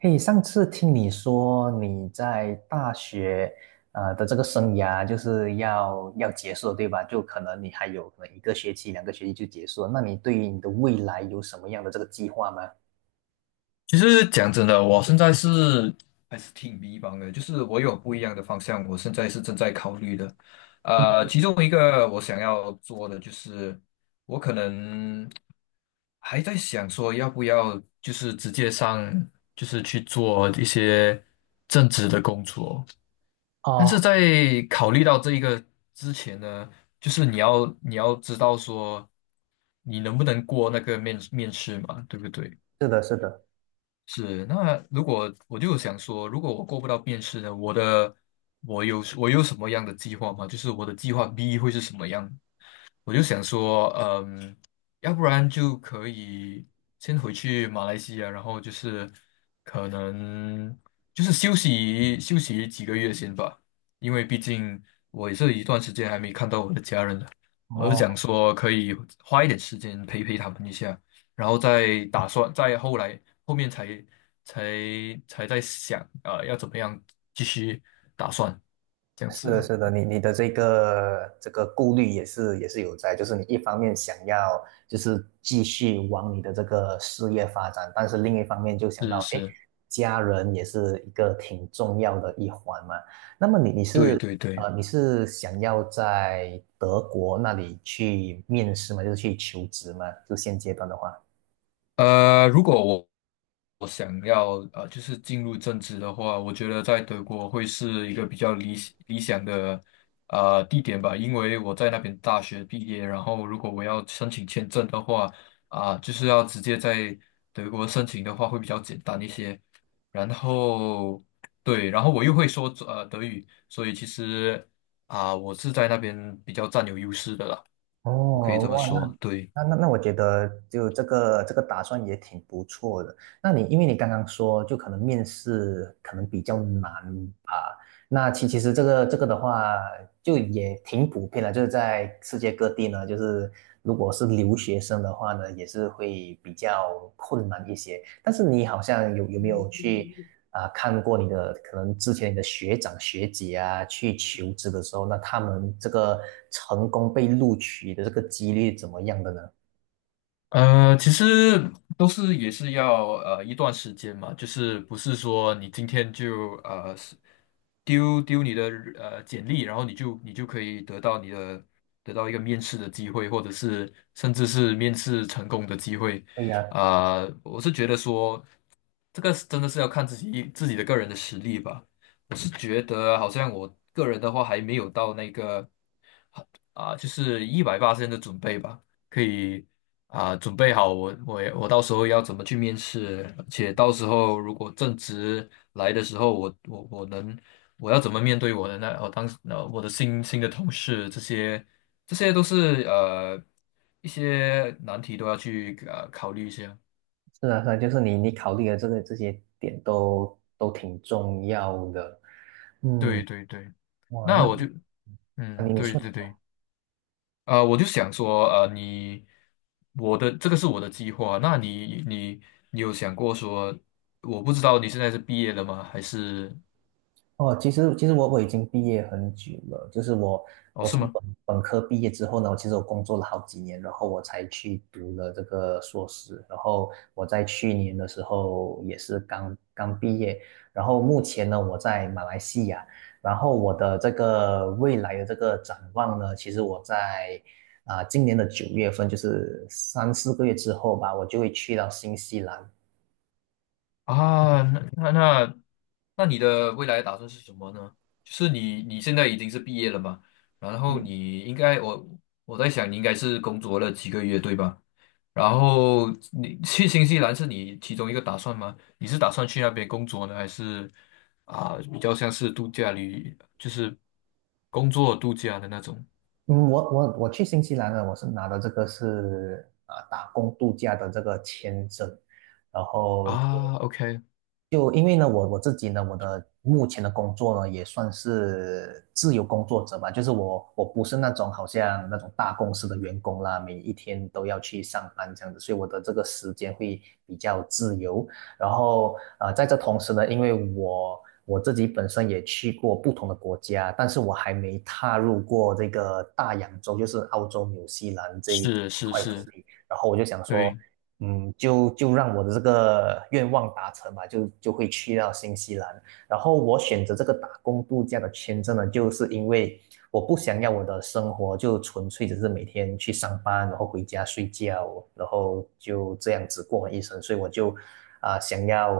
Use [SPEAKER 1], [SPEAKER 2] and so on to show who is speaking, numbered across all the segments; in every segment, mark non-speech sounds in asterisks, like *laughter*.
[SPEAKER 1] 嘿，上次听你说你在大学的这个生涯就是要结束了，对吧？就可能你还有可能一个学期、两个学期就结束了。那你对于你的未来有什么样的这个计划吗？
[SPEAKER 2] 其实讲真的，我现在还是挺迷茫的，就是我有不一样的方向，我现在是正在考虑的。
[SPEAKER 1] 嗯哼。
[SPEAKER 2] 其中一个我想要做的就是，我可能还在想说要不要就是直接上，就是去做一些正职的工作。但
[SPEAKER 1] 哦，
[SPEAKER 2] 是在考虑到这一个之前呢，就是你要知道说你能不能过那个面试嘛，对不对？
[SPEAKER 1] 是的，是的。
[SPEAKER 2] 是，那如果我就想说，如果我过不到面试呢，我有什么样的计划吗？就是我的计划 B 会是什么样？我就想说，要不然就可以先回去马来西亚，然后就是可能就是休息休息几个月先吧，因为毕竟我也是一段时间还没看到我的家人了，我就想
[SPEAKER 1] 哦，
[SPEAKER 2] 说可以花一点时间陪陪他们一下，然后再打算，再后来后面才才在想啊，要怎么样继续打算这样
[SPEAKER 1] 是
[SPEAKER 2] 子，
[SPEAKER 1] 的，是的，你的这个顾虑也是有在，就是你一方面想要就是继续往你的这个事业发展，但是另一方面就想到，
[SPEAKER 2] 是
[SPEAKER 1] 哎，
[SPEAKER 2] 是，
[SPEAKER 1] 家人也是一个挺重要的一环嘛。那么
[SPEAKER 2] 对对对。
[SPEAKER 1] 你是想要在德国那里去面试吗？就是去求职吗？就现阶段的话。
[SPEAKER 2] 如果我想要就是进入政治的话，我觉得在德国会是一个比较理想的地点吧，因为我在那边大学毕业，然后如果我要申请签证的话，就是要直接在德国申请的话会比较简单一些。然后，对，然后我又会说德语，所以其实我是在那边比较占有优势的啦，我可以
[SPEAKER 1] 哦，
[SPEAKER 2] 这么
[SPEAKER 1] 哇，那
[SPEAKER 2] 说，对。
[SPEAKER 1] 那那那，我觉得就这个这个打算也挺不错的。那你因为你刚刚说，就可能面试可能比较难吧？那其实这个的话，就也挺普遍的，就是在世界各地呢，就是如果是留学生的话呢，也是会比较困难一些。但是你好像有没有去看过你的可能之前你的学长学姐啊去求职的时候，那他们这个成功被录取的这个几率怎么样的呢？
[SPEAKER 2] 其实也是要一段时间嘛，就是不是说你今天就丢你的简历，然后你就可以得到一个面试的机会，或者是甚至是面试成功的机会。
[SPEAKER 1] 对呀，
[SPEAKER 2] 我是觉得说这个是真的是要看自己的个人的实力吧。我是觉得好像我个人的话还没有到那个。就是180的准备吧，可以准备好我到时候要怎么去面试，而且到时候如果正职来的时候，我要怎么面对我的那我当时呃我的新的同事，这些都是一些难题都要去考虑一下。
[SPEAKER 1] 是啊，是啊，就是你考虑的这些点都挺重要的。
[SPEAKER 2] 对
[SPEAKER 1] 嗯，
[SPEAKER 2] 对对，
[SPEAKER 1] 哇，
[SPEAKER 2] 那我就
[SPEAKER 1] 那
[SPEAKER 2] 嗯
[SPEAKER 1] 你
[SPEAKER 2] 对
[SPEAKER 1] 说。
[SPEAKER 2] 对对。我就想说，我的这个是我的计划。那你有想过说，我不知道你现在是毕业了吗？还是，
[SPEAKER 1] 哦，其实我已经毕业很久了，就是我
[SPEAKER 2] 哦，
[SPEAKER 1] 我
[SPEAKER 2] 是
[SPEAKER 1] 从
[SPEAKER 2] 吗？
[SPEAKER 1] 本科毕业之后呢，其实我工作了好几年，然后我才去读了这个硕士，然后我在去年的时候也是刚刚毕业，然后目前呢我在马来西亚，然后我的这个未来的这个展望呢，其实我在今年的九月份，就是3、4个月之后吧，我就会去到新西兰。
[SPEAKER 2] 啊，那那那，那你的未来打算是什么呢？就是你现在已经是毕业了嘛？然后
[SPEAKER 1] 嗯。
[SPEAKER 2] 你应该，我在想，你应该是工作了几个月，对吧？然后你去新西兰是你其中一个打算吗？你是打算去那边工作呢，还是比较像是度假旅，就是工作度假的那种
[SPEAKER 1] 嗯，我去新西兰呢，我是拿的这个是打工度假的这个签证，然后
[SPEAKER 2] 啊？OK，
[SPEAKER 1] 就因为呢，我自己呢，我的目前的工作呢，也算是自由工作者吧，就是我不是那种好像那种大公司的员工啦，每一天都要去上班这样子，所以我的这个时间会比较自由。然后在这同时呢，因为我自己本身也去过不同的国家，但是我还没踏入过这个大洋洲，就是澳洲、纽西兰这一
[SPEAKER 2] 是
[SPEAKER 1] 这一
[SPEAKER 2] 是
[SPEAKER 1] 块土
[SPEAKER 2] 是，
[SPEAKER 1] 地。然后我就想说，
[SPEAKER 2] 对。
[SPEAKER 1] 就让我的这个愿望达成吧，就会去到新西兰。然后我选择这个打工度假的签证呢，就是因为我不想要我的生活就纯粹只是每天去上班，然后回家睡觉，然后就这样子过完一生。所以我就想要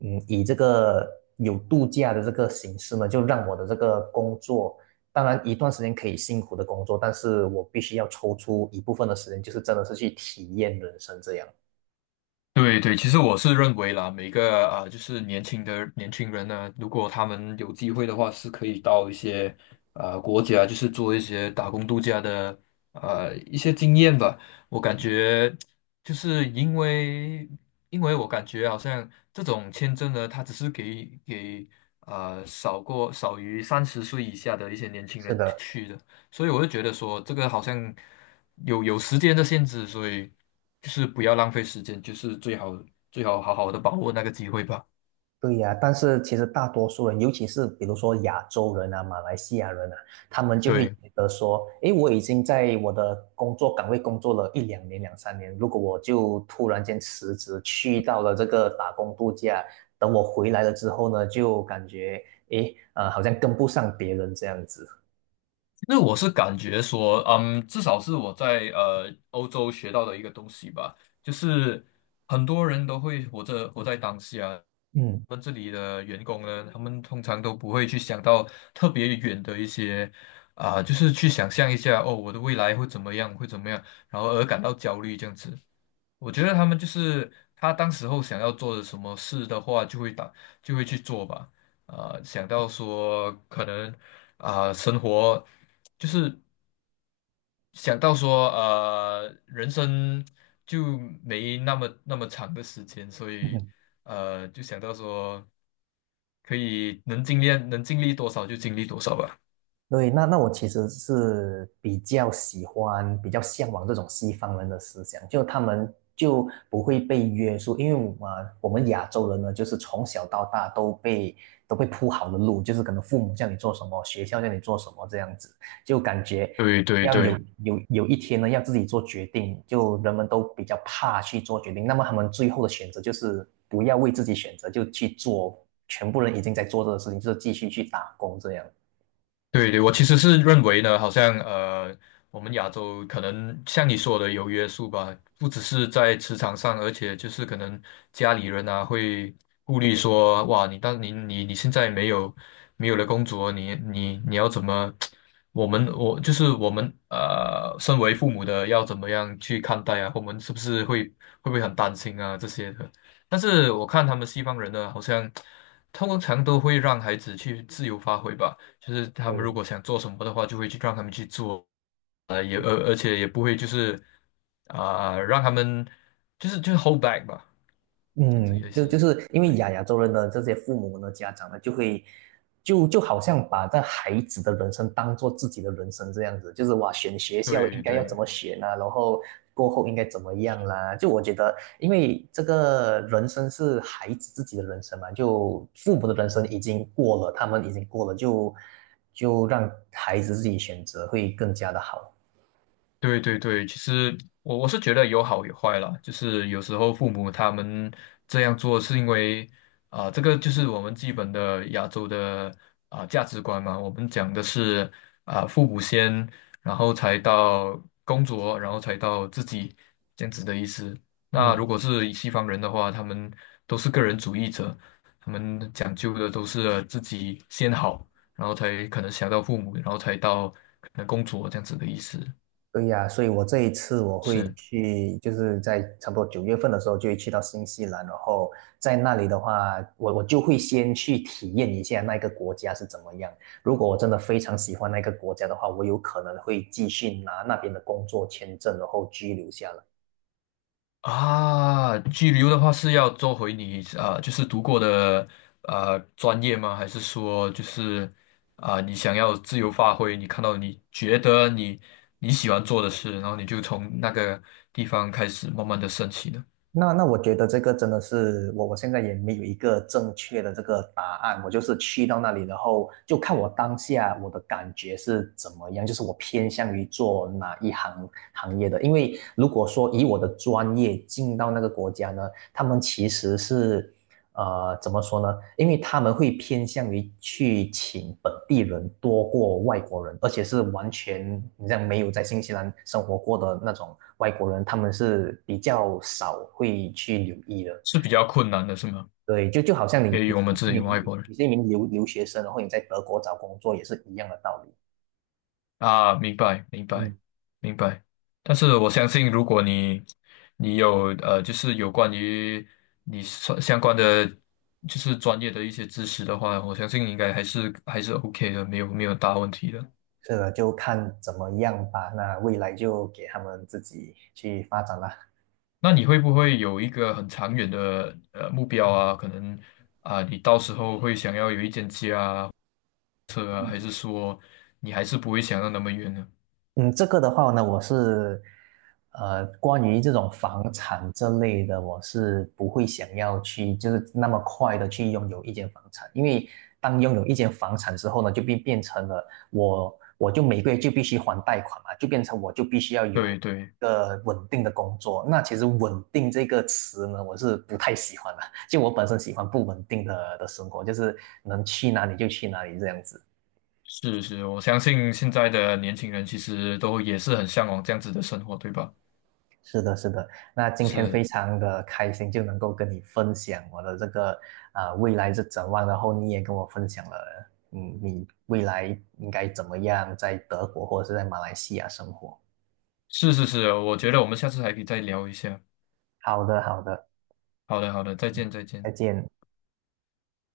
[SPEAKER 1] 以这个有度假的这个形式呢，就让我的这个工作。当然，一段时间可以辛苦的工作，但是我必须要抽出一部分的时间，就是真的是去体验人生这样。
[SPEAKER 2] 对对，其实我是认为啦，每个就是年轻人呢，如果他们有机会的话，是可以到一些国家，就是做一些打工度假的一些经验吧。我感觉就是因为我感觉好像这种签证呢，它只是给少于30岁以下的一些年轻
[SPEAKER 1] 是
[SPEAKER 2] 人
[SPEAKER 1] 的，
[SPEAKER 2] 去的。所以我就觉得说，这个好像有时间的限制，所以就是不要浪费时间，就是最好好好的把握那个机会吧。
[SPEAKER 1] 对呀，但是其实大多数人，尤其是比如说亚洲人啊、马来西亚人啊，他们就会觉
[SPEAKER 2] 对，
[SPEAKER 1] 得说，诶，我已经在我的工作岗位工作了一两年、两三年，如果我就突然间辞职，去到了这个打工度假，等我回来了之后呢，就感觉，诶，好像跟不上别人这样子。
[SPEAKER 2] 那我是感觉说，至少是我在欧洲学到的一个东西吧，就是很多人都会活在当下。
[SPEAKER 1] 嗯。
[SPEAKER 2] 我们这里的员工呢，他们通常都不会去想到特别远的一些，就是去想象一下哦，我的未来会怎么样，会怎么样，然后而感到焦虑这样子。我觉得他们就是他当时候想要做的什么事的话，就会去做吧。想到说可能，生活就是想到说，人生就没那么长的时间，所以
[SPEAKER 1] *laughs*
[SPEAKER 2] 就想到说可以能尽量能尽力多少就尽力多少吧。
[SPEAKER 1] 对，那我其实是比较喜欢、比较向往这种西方人的思想，就他们就不会被约束，因为我们亚洲人呢，就是从小到大都被铺好的路，就是可能父母叫你做什么，学校叫你做什么这样子，就感觉
[SPEAKER 2] 对对
[SPEAKER 1] 要有
[SPEAKER 2] 对。
[SPEAKER 1] 嗯有有一天呢，要自己做决定，就人们都比较怕去做决定，那么他们最后的选择就是不要为自己选择，就去做全部人已经在做这个事情，就是继续去打工这样。
[SPEAKER 2] 对对，我其实是认为呢，好像，我们亚洲可能像你说的有约束吧，不只是在职场上，而且就是可能家里人啊会顾虑说，哇，你当你你你现在没有了工作，你要怎么？我们我就是我们，身为父母的要怎么样去看待啊？我们是不是会不会很担心啊这些的？但是我看他们西方人呢，好像通常都会让孩子去自由发挥吧。就是他们
[SPEAKER 1] 对。
[SPEAKER 2] 如果想做什么的话，就会去让他们去做，也而且也不会就是让他们就是 hold back 吧，这样子
[SPEAKER 1] 嗯，
[SPEAKER 2] 也
[SPEAKER 1] 就
[SPEAKER 2] 是，
[SPEAKER 1] 是因为
[SPEAKER 2] 对
[SPEAKER 1] 亚洲人的这些父母呢，家长呢，就会就就好像把这孩子的人生当做自己的人生这样子，就是哇，选学校应
[SPEAKER 2] 对
[SPEAKER 1] 该要怎
[SPEAKER 2] 对，
[SPEAKER 1] 么选啊，然后过后应该怎么样啦、就我觉得，因为这个人生是孩子自己的人生嘛，就父母的人生已经过了，他们已经过了，就让孩子自己选择会更加的好。
[SPEAKER 2] 对对对，其实我是觉得有好有坏啦，就是有时候父母他们这样做是因为，这个就是我们基本的亚洲的，价值观嘛，我们讲的是，父母先，然后才到工作，然后才到自己这样子的意思。那
[SPEAKER 1] 嗯。
[SPEAKER 2] 如果是西方人的话，他们都是个人主义者，他们讲究的都是自己先好，然后才可能想到父母，然后才到可能工作这样子的意思，
[SPEAKER 1] 对呀，所以我这一次我会
[SPEAKER 2] 是。
[SPEAKER 1] 去，就是在差不多九月份的时候就会去到新西兰，然后在那里的话，我就会先去体验一下那个国家是怎么样。如果我真的非常喜欢那个国家的话，我有可能会继续拿那边的工作签证，然后居留下来。
[SPEAKER 2] 拘留的话是要做回你，就是读过的，专业吗？还是说就是，你想要自由发挥？你看到你觉得你喜欢做的事，然后你就从那个地方开始慢慢的升起呢？
[SPEAKER 1] 那我觉得这个真的是我现在也没有一个正确的这个答案，我就是去到那里，然后就看我当下我的感觉是怎么样，就是我偏向于做哪一行业的。因为如果说以我的专业进到那个国家呢，他们其实是怎么说呢？因为他们会偏向于去请本地人多过外国人，而且是完全你像没有在新西兰生活过的那种外国人，他们是比较少会去留意的。
[SPEAKER 2] 是比较困难的，是吗？
[SPEAKER 1] 对，就好像你
[SPEAKER 2] 给予
[SPEAKER 1] 你
[SPEAKER 2] 我
[SPEAKER 1] 是
[SPEAKER 2] 们
[SPEAKER 1] 一
[SPEAKER 2] 这里外
[SPEAKER 1] 名
[SPEAKER 2] 国人。
[SPEAKER 1] 你是一名留学生，然后你在德国找工作也是一样的道理。
[SPEAKER 2] 明白，明白，
[SPEAKER 1] 嗯，
[SPEAKER 2] 明白。但是我相信，如果你有，就是有关于你所相关的，就是专业的一些知识的话，我相信应该还是 OK 的，没有大问题的。
[SPEAKER 1] 是的，就看怎么样吧。那未来就给他们自己去发展啦。
[SPEAKER 2] 那你会不会有一个很长远的目标啊？可能啊，你到时候会想要有一间家啊、车啊，还是说你还是不会想到那么远呢？
[SPEAKER 1] 嗯，这个的话呢，我是，关于这种房产这类的，我是不会想要去，就是那么快的去拥有一间房产，因为当拥有一间房产之后呢，就变成了我，我就每个月就必须还贷款嘛，就变成我就必须要有
[SPEAKER 2] 对对。
[SPEAKER 1] 一个稳定的工作。那其实"稳定"这个词呢，我是不太喜欢的，*laughs* 就我本身喜欢不稳定的生活，就是能去哪里就去哪里这样子。
[SPEAKER 2] 是是，我相信现在的年轻人其实都也是很向往这样子的生活，对吧？
[SPEAKER 1] 是的，是的。那今天非
[SPEAKER 2] 是
[SPEAKER 1] 常的开心，就能够跟你分享我的这个未来是展望，然后你也跟我分享了，你未来应该怎么样在德国或者是在马来西亚生活。
[SPEAKER 2] 是是是，我觉得我们下次还可以再聊一下。
[SPEAKER 1] 好的，好的，
[SPEAKER 2] 好的好的，再见再
[SPEAKER 1] 再
[SPEAKER 2] 见。
[SPEAKER 1] 见。